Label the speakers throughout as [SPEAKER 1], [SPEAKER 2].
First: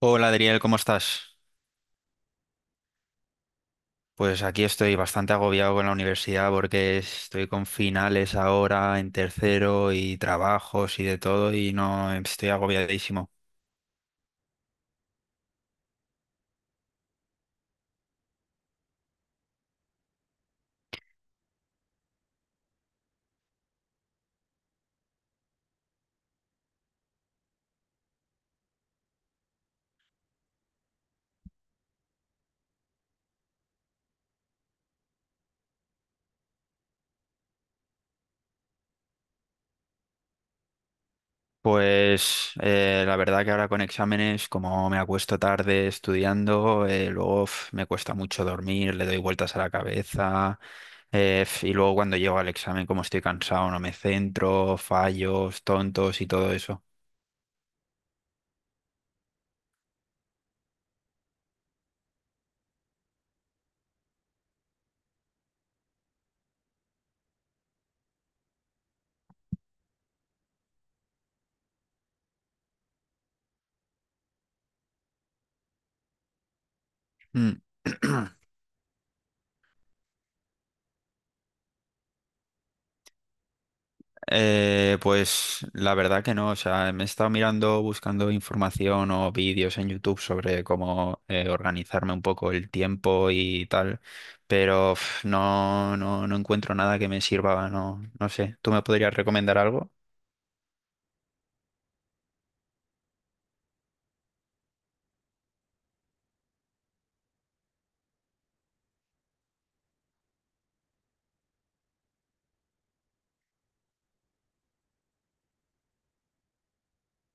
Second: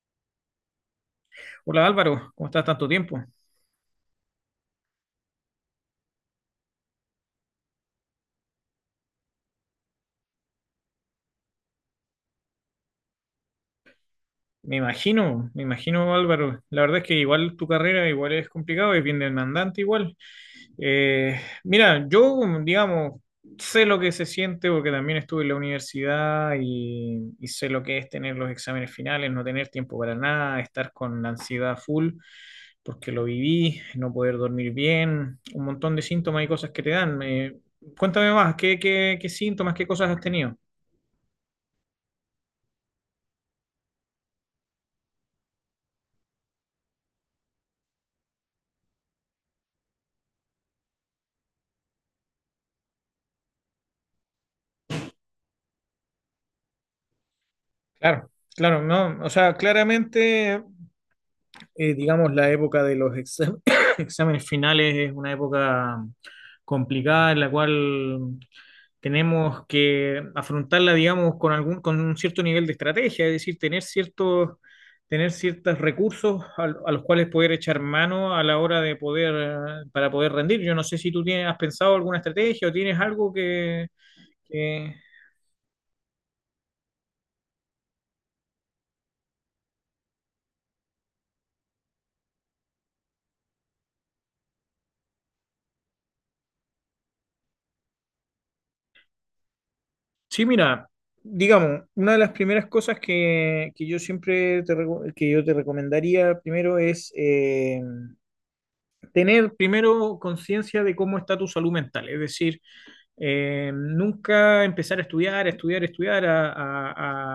[SPEAKER 1] Hola Adriel, ¿cómo estás?
[SPEAKER 2] Hola Álvaro, ¿cómo estás tanto tiempo?
[SPEAKER 1] Pues aquí estoy bastante agobiado con la universidad porque estoy con finales ahora en tercero y trabajos y de todo y no estoy agobiadísimo.
[SPEAKER 2] Me imagino Álvaro, la verdad es que igual tu carrera igual es complicado, es bien demandante igual. Mira, yo digamos, sé lo que se siente porque también estuve en la universidad y sé lo que es tener los exámenes finales, no tener tiempo para nada, estar con ansiedad full porque lo viví, no poder dormir bien, un montón de síntomas y cosas que te dan. Cuéntame más, ¿qué síntomas, qué cosas has tenido?
[SPEAKER 1] Pues la verdad que ahora con exámenes, como me acuesto tarde estudiando, luego uf, me cuesta mucho dormir, le doy vueltas a la cabeza y luego cuando llego al examen, como estoy cansado, no me centro, fallos, tontos y todo eso.
[SPEAKER 2] Claro, claro, no, o sea, claramente, digamos, la época de los exámenes finales es una época complicada en la cual tenemos que afrontarla, digamos, con un cierto nivel de estrategia, es decir, tener ciertos recursos los cuales poder
[SPEAKER 1] Mm.
[SPEAKER 2] echar mano a la hora de poder, para poder rendir. Yo no sé si tú tienes, has pensado alguna estrategia o tienes algo que,
[SPEAKER 1] Pues la verdad que no, o sea, me he estado mirando, buscando información o vídeos en YouTube sobre cómo organizarme un poco el tiempo y tal, pero uf, no encuentro nada que me sirva, no sé. ¿Tú me podrías recomendar algo?
[SPEAKER 2] sí, mira, digamos, una de las primeras cosas que yo siempre que yo te recomendaría primero es tener primero conciencia de cómo está tu salud mental. Es decir, nunca empezar a estudiar, a estudiar, a estudiar, a, a-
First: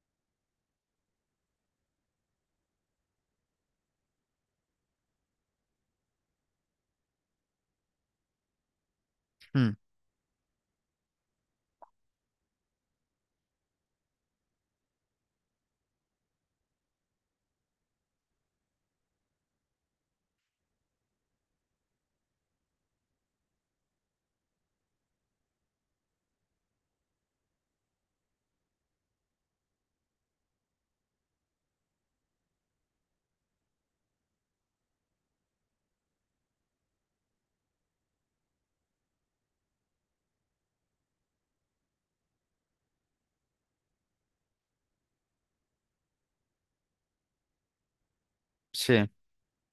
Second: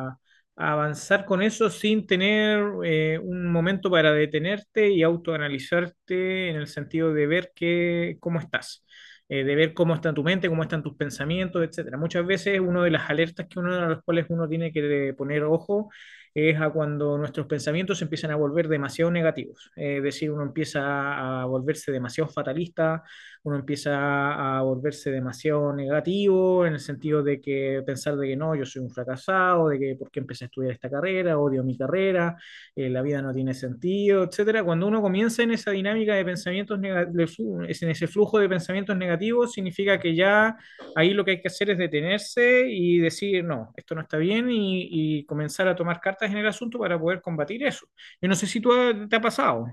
[SPEAKER 2] a- a avanzar con eso sin tener un momento para detenerte y autoanalizarte en el sentido de ver cómo estás, de ver
[SPEAKER 1] Mm,
[SPEAKER 2] cómo está tu mente, cómo están tus pensamientos, etcétera. Muchas veces una de las alertas que uno a las cuales uno tiene que poner ojo es a cuando nuestros pensamientos se empiezan a volver demasiado negativos, es decir, uno empieza a volverse demasiado fatalista, uno empieza a volverse demasiado negativo en el sentido de que pensar de que no, yo soy un fracasado, de que por qué empecé a estudiar esta carrera, odio mi carrera, la vida no tiene sentido, etcétera. Cuando uno comienza en esa dinámica de pensamientos negativos, en ese flujo de pensamientos negativos, significa que ya ahí lo que hay que hacer es detenerse y decir, no, esto no está bien y comenzar a tomar cartas en el asunto para poder combatir eso. Yo no sé si tú
[SPEAKER 1] sí.
[SPEAKER 2] te ha pasado.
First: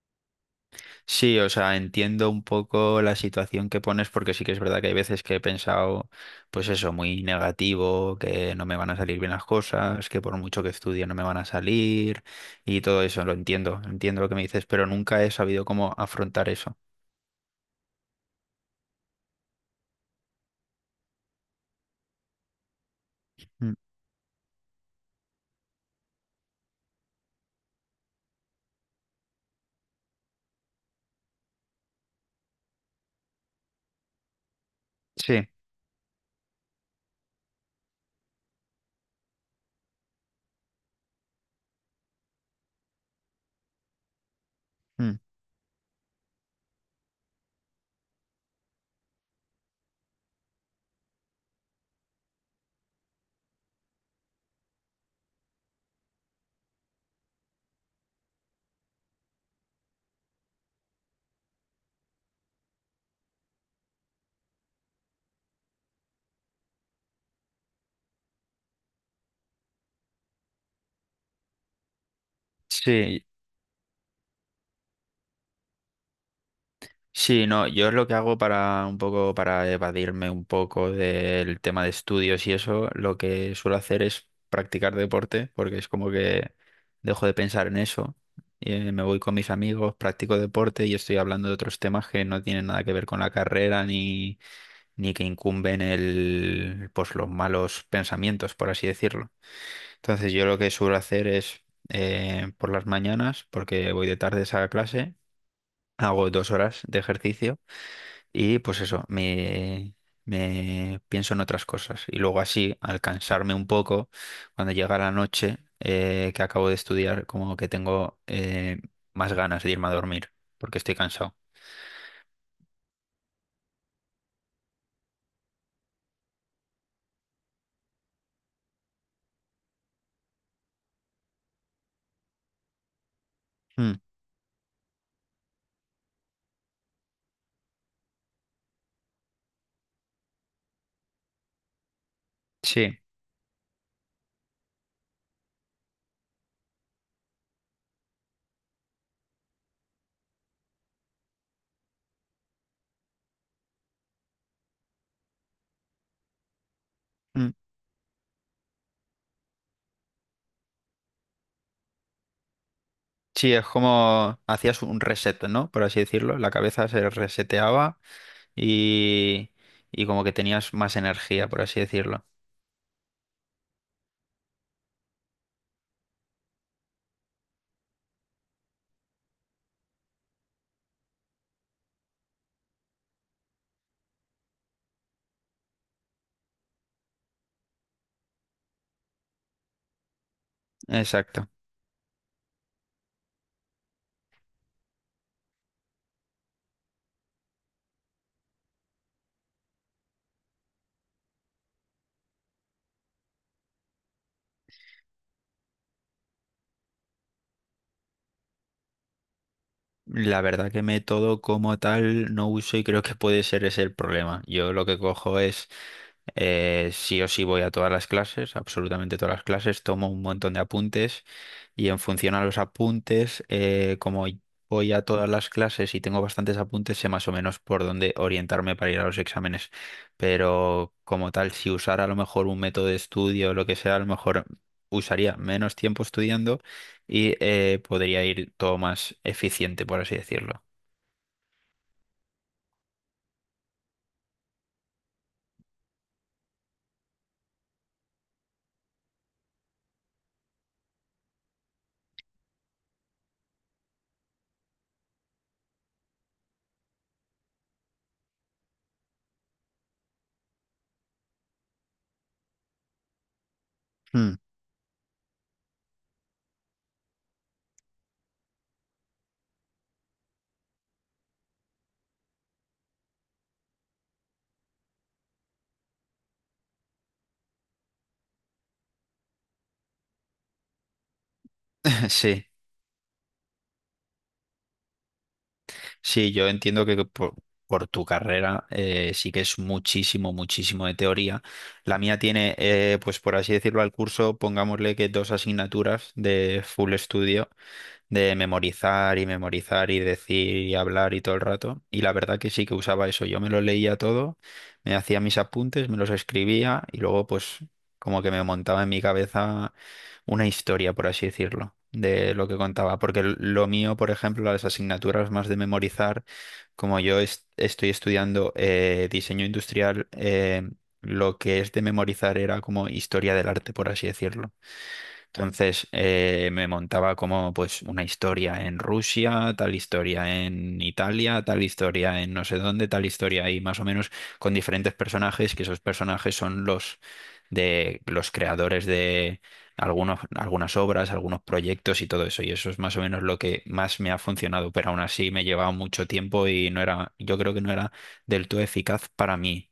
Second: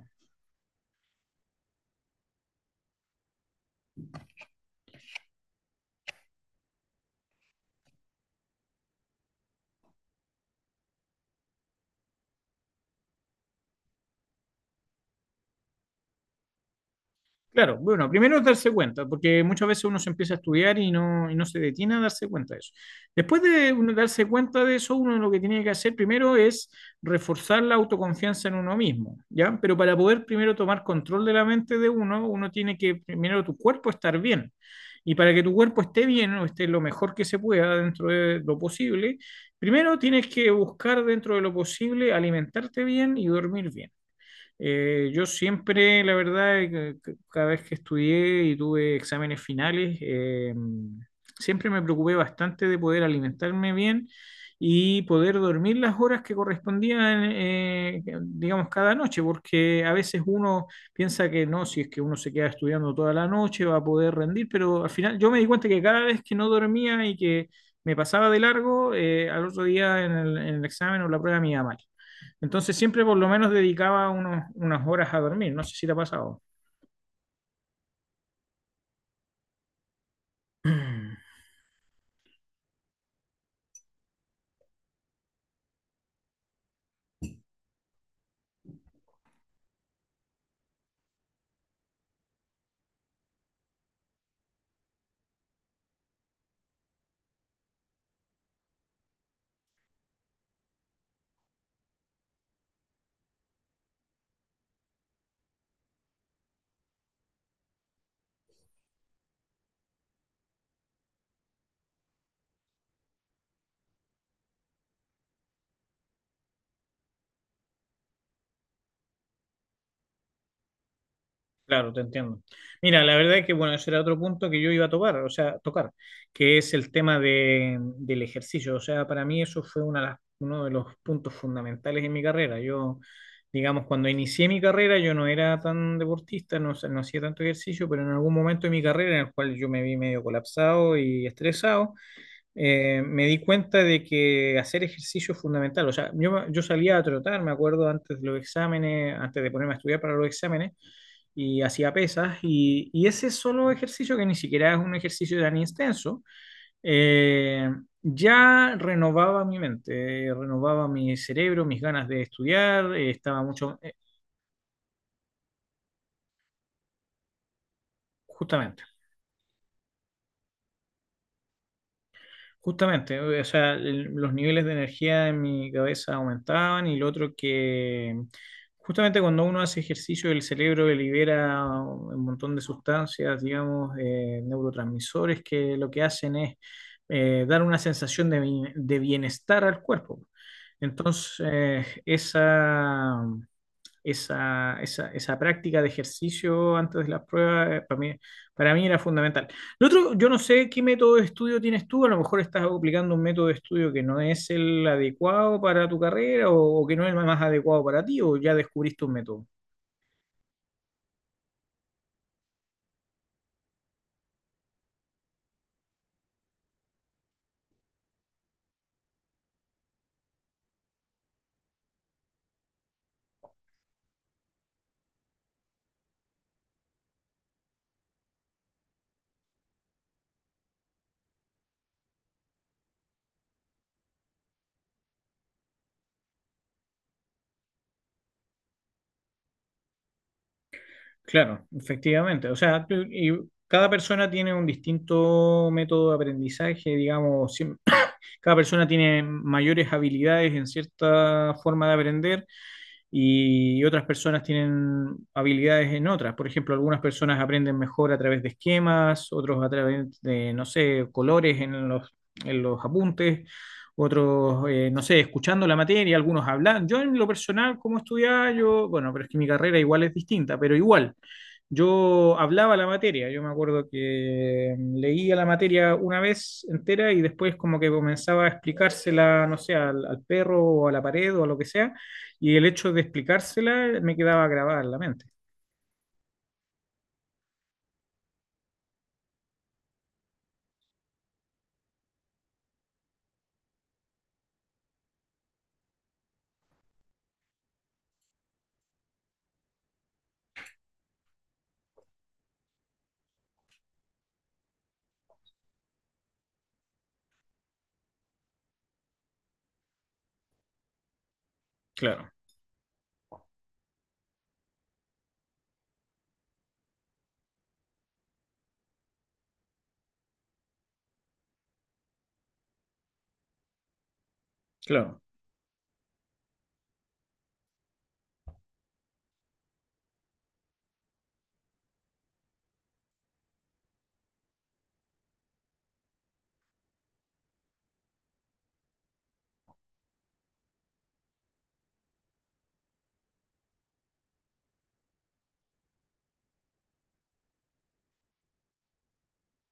[SPEAKER 1] Sí, o sea, entiendo un poco la situación que pones porque sí que es verdad que hay veces que he pensado, pues eso, muy negativo, que no me van a salir bien las cosas, que por mucho que estudie no me van a salir y todo eso, lo entiendo, entiendo lo que me dices, pero nunca he sabido cómo afrontar eso.
[SPEAKER 2] Claro, bueno, primero es darse cuenta, porque muchas veces uno se empieza a estudiar y no, se detiene a darse cuenta de eso. Después de
[SPEAKER 1] Mm.
[SPEAKER 2] uno darse cuenta de eso, uno lo que tiene que hacer primero es reforzar la autoconfianza en uno mismo, ¿ya? Pero para poder primero tomar control de la mente de uno, uno tiene que primero tu cuerpo estar bien. Y para
[SPEAKER 1] Sí.
[SPEAKER 2] que tu cuerpo esté bien o esté lo mejor que se pueda dentro de lo posible, primero tienes que buscar dentro de lo posible alimentarte bien y dormir bien. Eh,
[SPEAKER 1] Mm,
[SPEAKER 2] yo siempre, la verdad, cada vez que estudié y tuve exámenes finales, siempre me preocupé bastante de poder alimentarme bien y poder dormir las horas que correspondían, digamos, cada noche, porque a veces uno piensa que no, si es que uno se queda estudiando toda la noche va a poder rendir, pero al final yo me di cuenta que cada vez que no dormía y que me pasaba de largo, al otro día en el, examen o la prueba me iba mal. Entonces siempre por
[SPEAKER 1] sí.
[SPEAKER 2] lo menos dedicaba unas horas a dormir. No sé si te ha pasado.
[SPEAKER 1] Sí, no, yo lo que hago para un poco, para evadirme un poco del tema de estudios y eso, lo que suelo hacer es practicar deporte, porque es como que dejo de pensar en eso. Y, me voy con mis amigos, practico deporte y estoy hablando de otros temas que no tienen nada que ver con la carrera ni, ni que incumben el, pues los malos pensamientos, por así decirlo. Entonces yo lo que suelo hacer es por las mañanas, porque voy de tardes a clase, hago 2 horas de ejercicio y pues eso, me pienso en otras cosas. Y luego así, al cansarme un poco, cuando llega la noche que acabo de estudiar, como que tengo más ganas de irme a dormir, porque estoy cansado.
[SPEAKER 2] Claro, te entiendo. Mira, la verdad es que, bueno, ese era otro punto que yo iba a tocar, o sea, tocar, que es el tema del ejercicio. O sea, para mí eso fue uno de los puntos fundamentales en mi carrera. Yo, digamos,
[SPEAKER 1] Mm,
[SPEAKER 2] cuando inicié mi carrera, yo no era tan deportista, no, no hacía tanto ejercicio, pero en algún momento de mi carrera, en el cual yo me vi medio colapsado y estresado,
[SPEAKER 1] sí.
[SPEAKER 2] me di cuenta de que hacer ejercicio es fundamental. O sea, yo salía a trotar, me acuerdo, antes de los exámenes, antes de ponerme a estudiar para los exámenes, y hacía pesas, y ese solo ejercicio, que ni siquiera es un ejercicio tan extenso,
[SPEAKER 1] Mm,
[SPEAKER 2] eh, ya renovaba mi mente, renovaba mi cerebro, mis ganas de estudiar, estaba
[SPEAKER 1] sí, es
[SPEAKER 2] mucho,
[SPEAKER 1] como hacías un reset, ¿no? Por así decirlo. La cabeza se reseteaba
[SPEAKER 2] justamente.
[SPEAKER 1] y, y como que tenías más energía, por así decirlo.
[SPEAKER 2] Justamente, o sea, los niveles de energía en mi cabeza aumentaban y lo otro que justamente cuando uno hace ejercicio el cerebro libera un montón de sustancias, digamos, neurotransmisores que lo que hacen es dar una sensación de, de bienestar al cuerpo. Entonces,
[SPEAKER 1] Exacto.
[SPEAKER 2] esa práctica de ejercicio antes de las pruebas, para mí, era fundamental. Lo otro, yo no sé qué método de estudio tienes tú, a lo mejor estás aplicando un método de estudio que no es el adecuado para tu carrera o que no es el más adecuado para ti, o ya descubriste un método.
[SPEAKER 1] La verdad que método como tal no uso y creo que puede ser ese el problema. Yo lo que cojo es, sí o sí voy a todas las clases, absolutamente todas las clases, tomo un montón de apuntes y en función a los apuntes, como voy a todas las clases y tengo bastantes apuntes, sé más o menos por dónde orientarme para ir a los exámenes. Pero como tal, si usara a lo mejor un método de estudio o lo que sea, a lo mejor usaría menos tiempo estudiando y podría ir todo más eficiente, por así decirlo.
[SPEAKER 2] Claro, efectivamente. O sea, cada persona tiene un distinto método de aprendizaje, digamos, cada persona tiene mayores habilidades en cierta forma de aprender y otras personas tienen habilidades en otras. Por ejemplo, algunas personas aprenden mejor a través de esquemas, otros a través de, no sé, colores en los, apuntes,
[SPEAKER 1] Mm.
[SPEAKER 2] otros, no sé, escuchando la materia, algunos hablan. Yo en lo personal, como estudiaba, yo, bueno, pero es que mi carrera igual es distinta, pero igual. Yo hablaba la materia, yo me acuerdo que leía la materia una vez entera y después como que comenzaba a explicársela, no sé, al perro o a la pared o a lo que sea,
[SPEAKER 1] Sí,
[SPEAKER 2] y el hecho de explicársela me quedaba grabada en la mente.
[SPEAKER 1] sí, yo entiendo que por tu carrera sí que es muchísimo, muchísimo de teoría. La mía tiene, pues por así decirlo, al curso, pongámosle que dos asignaturas de full estudio de memorizar y memorizar y decir y hablar y todo el rato. Y la verdad que sí que usaba eso. Yo me lo leía todo, me hacía mis apuntes, me los escribía y luego pues como que me montaba en mi cabeza una historia, por así decirlo,
[SPEAKER 2] Claro,
[SPEAKER 1] de lo que contaba. Porque lo mío, por ejemplo, las asignaturas más de memorizar, como estoy estudiando diseño industrial, lo que es de memorizar era como historia del arte, por así decirlo.
[SPEAKER 2] claro,
[SPEAKER 1] Entonces me montaba como pues una historia en Rusia, tal historia en Italia, tal historia en no sé dónde, tal historia ahí más o menos con diferentes personajes, que esos personajes son los de los creadores de algunos, algunas obras, algunos proyectos y todo eso. Y eso es más o menos lo que más me ha funcionado, pero aún así me llevaba mucho tiempo y no era, yo creo que no era del todo eficaz para mí.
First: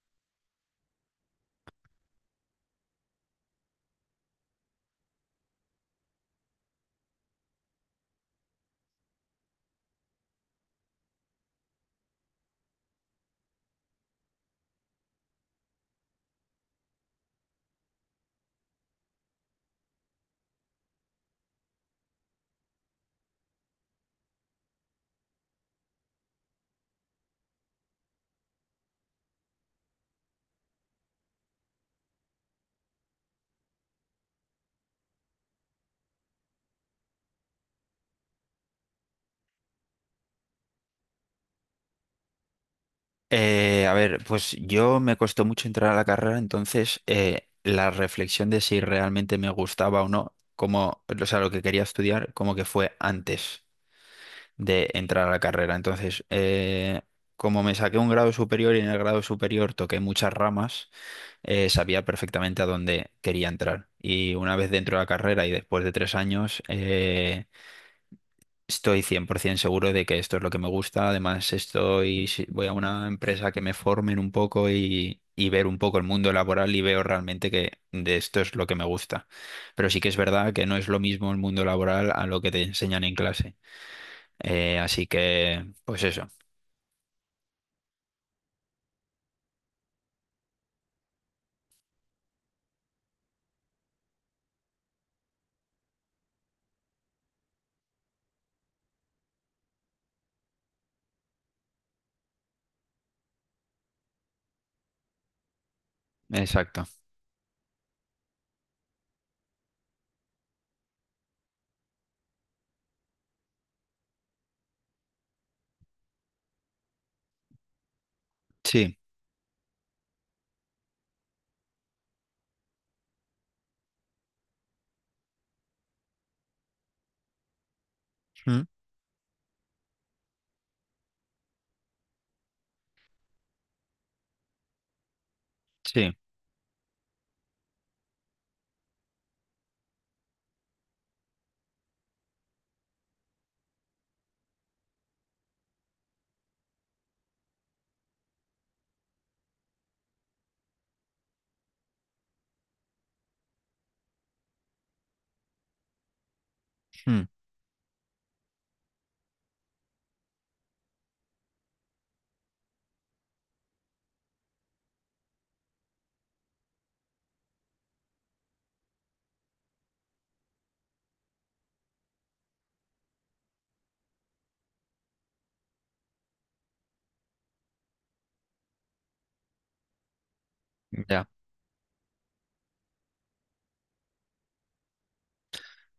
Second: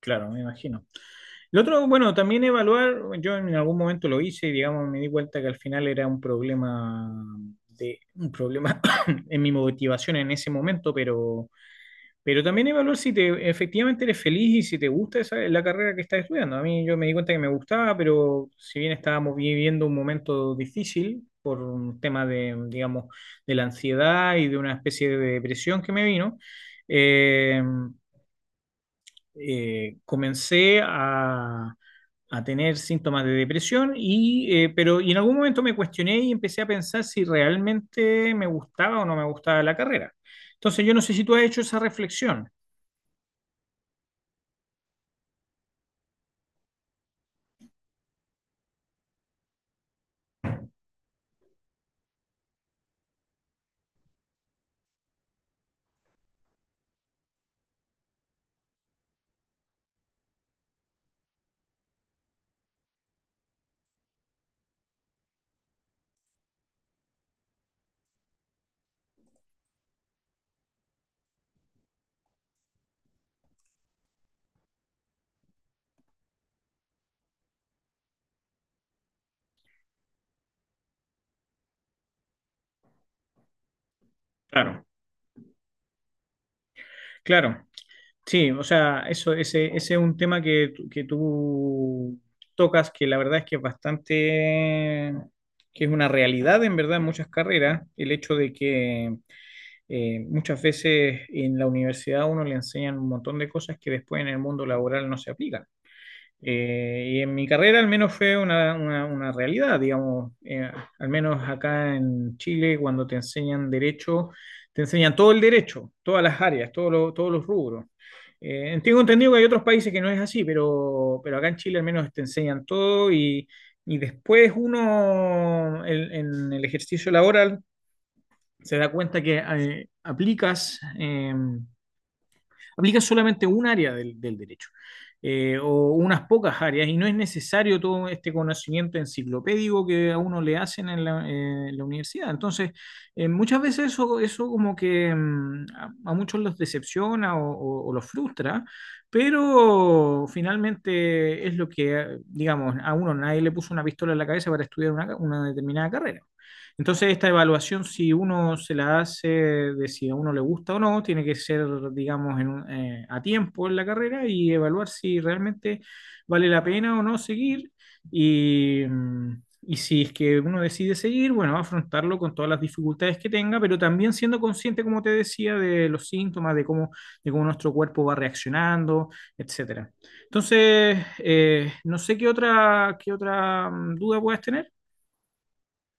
[SPEAKER 2] claro, me imagino. El otro, bueno, también evaluar, yo en algún momento lo hice y digamos me di cuenta que al final era un problema en mi motivación en ese momento, pero también evaluar si efectivamente eres feliz y si te gusta esa, la carrera que estás estudiando. A mí yo me di cuenta que me gustaba, pero si bien estábamos viviendo un momento difícil por un tema de, digamos, de la ansiedad y de una especie de depresión que me vino, eh, comencé a, tener síntomas de depresión y, pero, y en algún momento me cuestioné y empecé a pensar si realmente me gustaba o no me gustaba la carrera. Entonces yo no sé si tú has hecho esa reflexión.
[SPEAKER 1] A ver, pues yo me costó mucho entrar a la carrera, entonces la reflexión de si realmente me gustaba o no, como, o sea, lo que quería estudiar, como que fue antes de entrar a la carrera. Entonces, como me saqué un grado superior y en el grado superior toqué muchas ramas, sabía perfectamente a dónde quería entrar. Y una vez dentro de la carrera y después de 3 años, estoy 100% seguro de que esto es lo que me gusta. Además, estoy, voy a una empresa que me formen un poco y ver un poco el mundo laboral y veo realmente que de esto es lo que me gusta. Pero sí que es verdad que no es lo mismo el mundo laboral a lo que te enseñan en clase.
[SPEAKER 2] Claro,
[SPEAKER 1] Así que, pues eso,
[SPEAKER 2] claro, sí, o sea, eso, ese es un tema que, que tú tocas, que la verdad es que es bastante, que es una realidad en verdad en muchas carreras, el hecho de que muchas veces en la universidad a uno le enseñan un montón de cosas que después en el mundo laboral no se aplican.
[SPEAKER 1] exacto.
[SPEAKER 2] Y en mi carrera al menos fue una realidad, digamos, al menos acá en Chile cuando te enseñan derecho, te enseñan todo el derecho, todas las áreas, todos los rubros. Eh,
[SPEAKER 1] Sí.
[SPEAKER 2] tengo entendido que hay otros países que no es así, acá en Chile al menos te enseñan todo y después uno en, el ejercicio laboral
[SPEAKER 1] Mm,
[SPEAKER 2] se da cuenta que aplica solamente un área del derecho o
[SPEAKER 1] sí.
[SPEAKER 2] unas pocas áreas y no es necesario todo este conocimiento enciclopédico que a uno le hacen en la universidad. Entonces, muchas veces eso, eso como que muchos los decepciona o los frustra, pero finalmente es lo que, digamos, a uno nadie le puso una pistola en la cabeza para estudiar una determinada carrera. Entonces,
[SPEAKER 1] Mm.
[SPEAKER 2] esta evaluación, si uno se la hace de si a uno le gusta o no, tiene que ser, digamos, a tiempo en la carrera y evaluar si realmente vale la pena o no seguir. Y si es que uno decide seguir, bueno, afrontarlo con todas las dificultades que tenga, pero también siendo consciente, como te decía, de los síntomas, de cómo nuestro cuerpo va reaccionando, etcétera. Entonces,
[SPEAKER 1] Ya.
[SPEAKER 2] no sé qué otra, duda puedas tener.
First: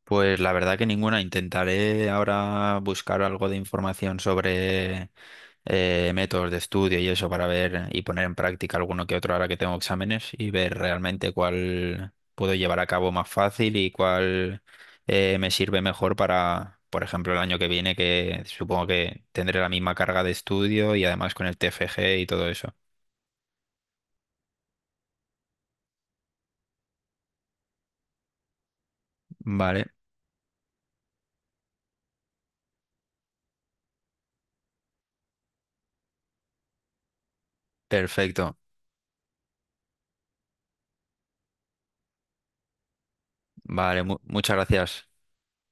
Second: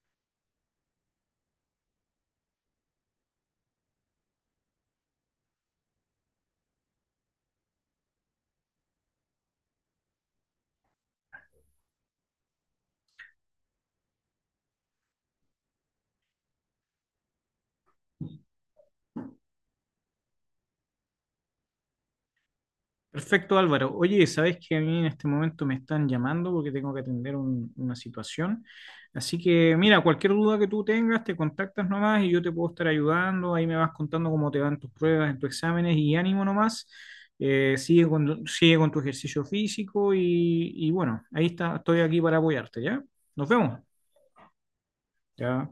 [SPEAKER 1] Pues la verdad que ninguna. Intentaré ahora buscar algo de información sobre métodos de estudio y eso para ver y poner en práctica alguno que otro ahora que tengo exámenes y ver realmente cuál puedo llevar a cabo más fácil y cuál me sirve mejor para, por ejemplo, el año que viene, que supongo que tendré la misma carga de estudio y además con el TFG y todo eso.
[SPEAKER 2] Perfecto, Álvaro. Oye, sabes que a mí en este momento me están llamando porque tengo que atender una situación. Así que,
[SPEAKER 1] Vale,
[SPEAKER 2] mira, cualquier duda que tú tengas, te contactas nomás y yo te puedo estar ayudando. Ahí me vas contando cómo te van tus pruebas, en tus exámenes y ánimo nomás. Eh, sigue con,
[SPEAKER 1] perfecto.
[SPEAKER 2] sigue con tu ejercicio físico y bueno, ahí está, estoy aquí para apoyarte, ¿ya? Nos vemos.
[SPEAKER 1] Vale, muchas gracias.
[SPEAKER 2] Ya.